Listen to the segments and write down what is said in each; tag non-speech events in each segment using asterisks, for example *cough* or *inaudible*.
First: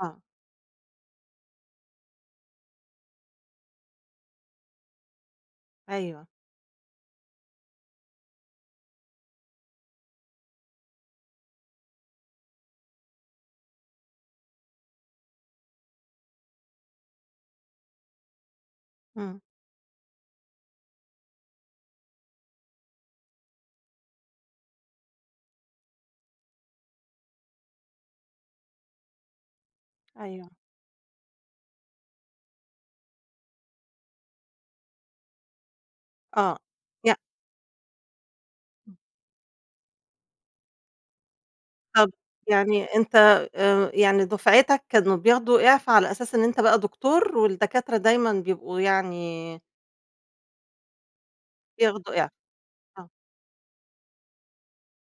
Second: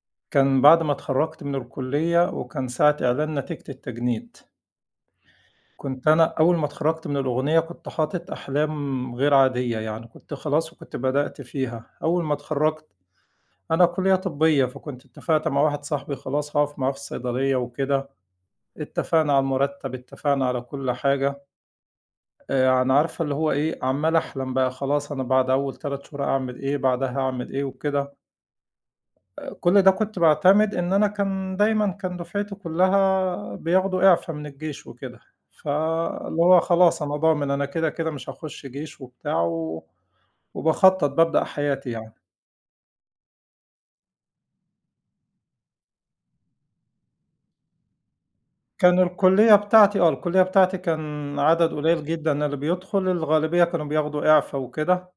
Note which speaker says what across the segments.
Speaker 1: آه.
Speaker 2: كان بَعد ما اتخرّجت من الكلّية، وكان ساعة إعلان نتيجة التجنيد. كنت أنا
Speaker 1: أيوه.
Speaker 2: أول ما اتخرّجت من الأغنية كنت حاطط أحلام غير عادية يعني، كنت خلاص، وكنت بدأْت فيها. أول ما اتخرّجت، أنا كلّية طبّية، فكنت إتفقت مع واحد صاحبي خلاص هاقف معاه في الصيدلية وكده. إتفقنا على
Speaker 1: امم.
Speaker 2: المرتّب، إتفقنا على كل حاجة، آآ ع يعني عارفة اللي هو إيه، عمّال أحلم بقى خلاص أنا بعد أول 3 شهور أعمل إيه؟ بعدها أعمل إيه؟ وكده. آآ كُل ده كنت
Speaker 1: أيوه.
Speaker 2: باعتمد إن أنا كان دايمًا كان دُفعتي كلّها بياخدوا إعفا من الجيش وكده، فاللي
Speaker 1: آه
Speaker 2: هو خلاص
Speaker 1: يع
Speaker 2: أنا ضامن أنا كده، كده مش هاخشّ
Speaker 1: امم.
Speaker 2: جيش وبتاع، و وباخطّط، بابدأ حياتي
Speaker 1: طَب
Speaker 2: يعني.
Speaker 1: يعني أنت آآ يعني دُفعِتك كانوا بياخدوا إعفا على أساس إن أنت بقى دكتور، والدكاترة دايمًا بيبقوا
Speaker 2: كان
Speaker 1: يعني
Speaker 2: الكلّية بتاعتي آه، الكلّية بتاعتي كان عدد قليّل
Speaker 1: بياخدوا إعفا.
Speaker 2: جدًا اللي بيدخل،
Speaker 1: آه.
Speaker 2: الغالبية كانوا بياخدوا إعفا وكده.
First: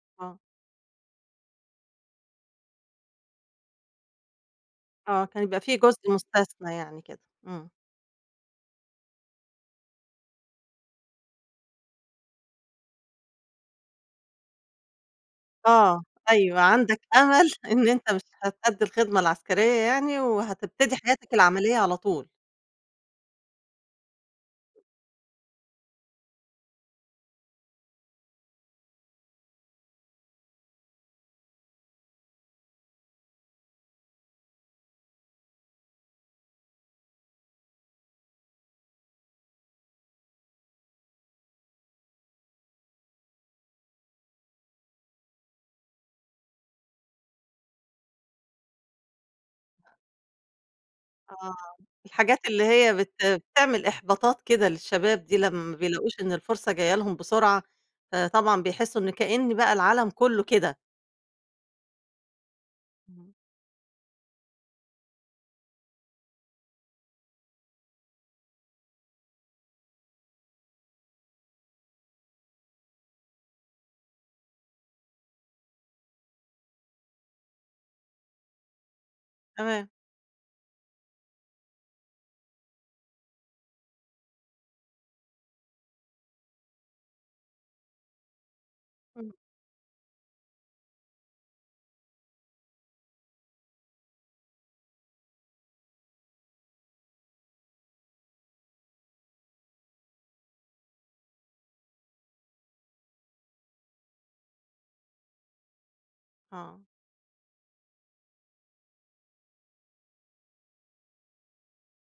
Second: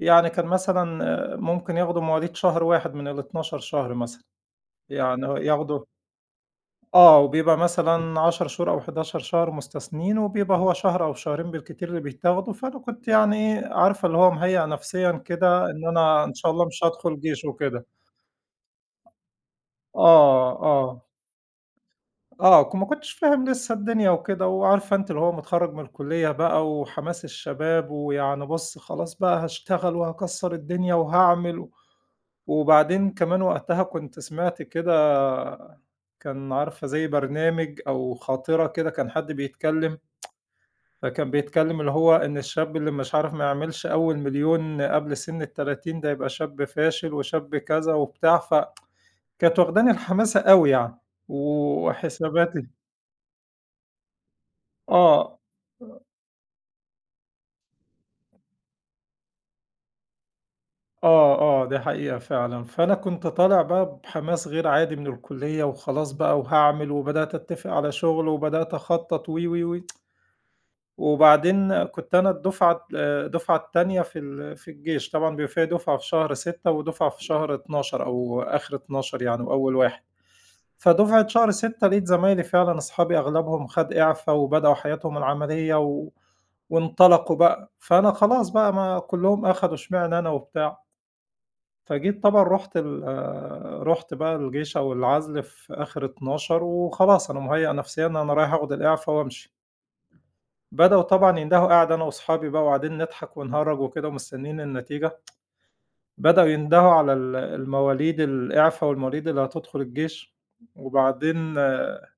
Speaker 2: يعني
Speaker 1: آه.
Speaker 2: كان مثلًا ممكن ياخدوا مواليد شهر 1 من ال12 شهر مثلًا.
Speaker 1: آه،
Speaker 2: يعني آه،
Speaker 1: كان بيبقى في
Speaker 2: ياخدوا
Speaker 1: جزء مستثنى يعني
Speaker 2: آه،
Speaker 1: كده،
Speaker 2: وبيبقى
Speaker 1: امم.
Speaker 2: مثلًا 10 شهور، أو 11 شهر مستثنيين وبيبقى هو شهر أو شهرين بالكتير اللي بيتاخدوا، فأنا كنت يعني، عارفة اللي هو مهيأ نفسيًا كده إن
Speaker 1: آه،
Speaker 2: أنا إن شاء
Speaker 1: أيوه،
Speaker 2: الله مش
Speaker 1: عندك
Speaker 2: هادخل جيش
Speaker 1: أمل
Speaker 2: وكده.
Speaker 1: إن أنت مش هتأدّي الخدمة العسكرية يعني،
Speaker 2: آه،
Speaker 1: وهتبتدي
Speaker 2: آه.
Speaker 1: حياتك العملية على طول.
Speaker 2: آه، ك ما كنتش فاهم لسه الدنيا وكده، وعارفة أنتِ اللي هو متخرّج من الكلّية بقى وحماس الشباب، ويعني بُصّ خلاص بقى هاشتغل، وهاكسّر الدنيا، وهاعمل. و وبعدين كمان وقتها كنت سمعْت كده كان عارفة زي برنامج أو خاطرة كده كان حد بيتكلّم، *tsk* فكان بيتكلّم اللي هو إن الشاب اللي مش عارف ما يعملش أول 1.000.000 قبْل سن ال30 ده يبقى شاب فاشل، وشاب كذا وبتاع، ف *tsk* كانت واخداني الحماسة أوي يعني.
Speaker 1: آه، الحاجات اللي
Speaker 2: وحساباتي
Speaker 1: هي بت بتعمل إحباطات كده للشباب دي،
Speaker 2: آه.
Speaker 1: لمّا ما
Speaker 2: آآ
Speaker 1: بيلاقوش إن الفرصة جايّة لهم بسرعة، فطبعًا بيحسوا إن كإن بقى العالَم كلّه كده.
Speaker 2: آه، آه، دي حقيقة فعلًا. فأنا كنت
Speaker 1: امم.
Speaker 2: طالع بقى بحماس غير عادي من الكلّية، وخلاص بقى وهاعمل، وبدأْت أتفق على شغْل، وبدأْت أخطّط وي، وي، وي. *tsk* وبعدين كنت أنا الدُفعة آآ الدُفعة التانية في ال في الجيش، طبعًا بيبقي فيه دُفعة في شهر 6 ودُفعة في شهر 12 أو آخر 12 يعني، وأول
Speaker 1: تمام.
Speaker 2: 1. فدُفعة شهر 6 لقيت زمايلي فعلًا أصحابي أغلَبهم خد إعفا، وبدأوا حياتهم العملية، و وإنطلقوا بقى، فأنا خلاص بقى ما
Speaker 1: امم.
Speaker 2: كلّهم أخدوا إشمعنا أنا وبتاع. فجيت طبعًا رُحت ال رُحت بقى الجيش أو العزْل في آخر 12، وخلاص أنا مهيأ نفسيًا أنا رايح آخد الإعفا وأمشي. بدؤوا طبعًا يندهوا، قاعد أنا وصحابي بقى وقاعدين نضحك، ونهرّج وكده ومستنّيين النتيجة، *tsk* بدؤوا
Speaker 1: آه.
Speaker 2: يندهوا على ال المواليد الإعفا والمواليد اللي هتدخل الجيش، وبعدين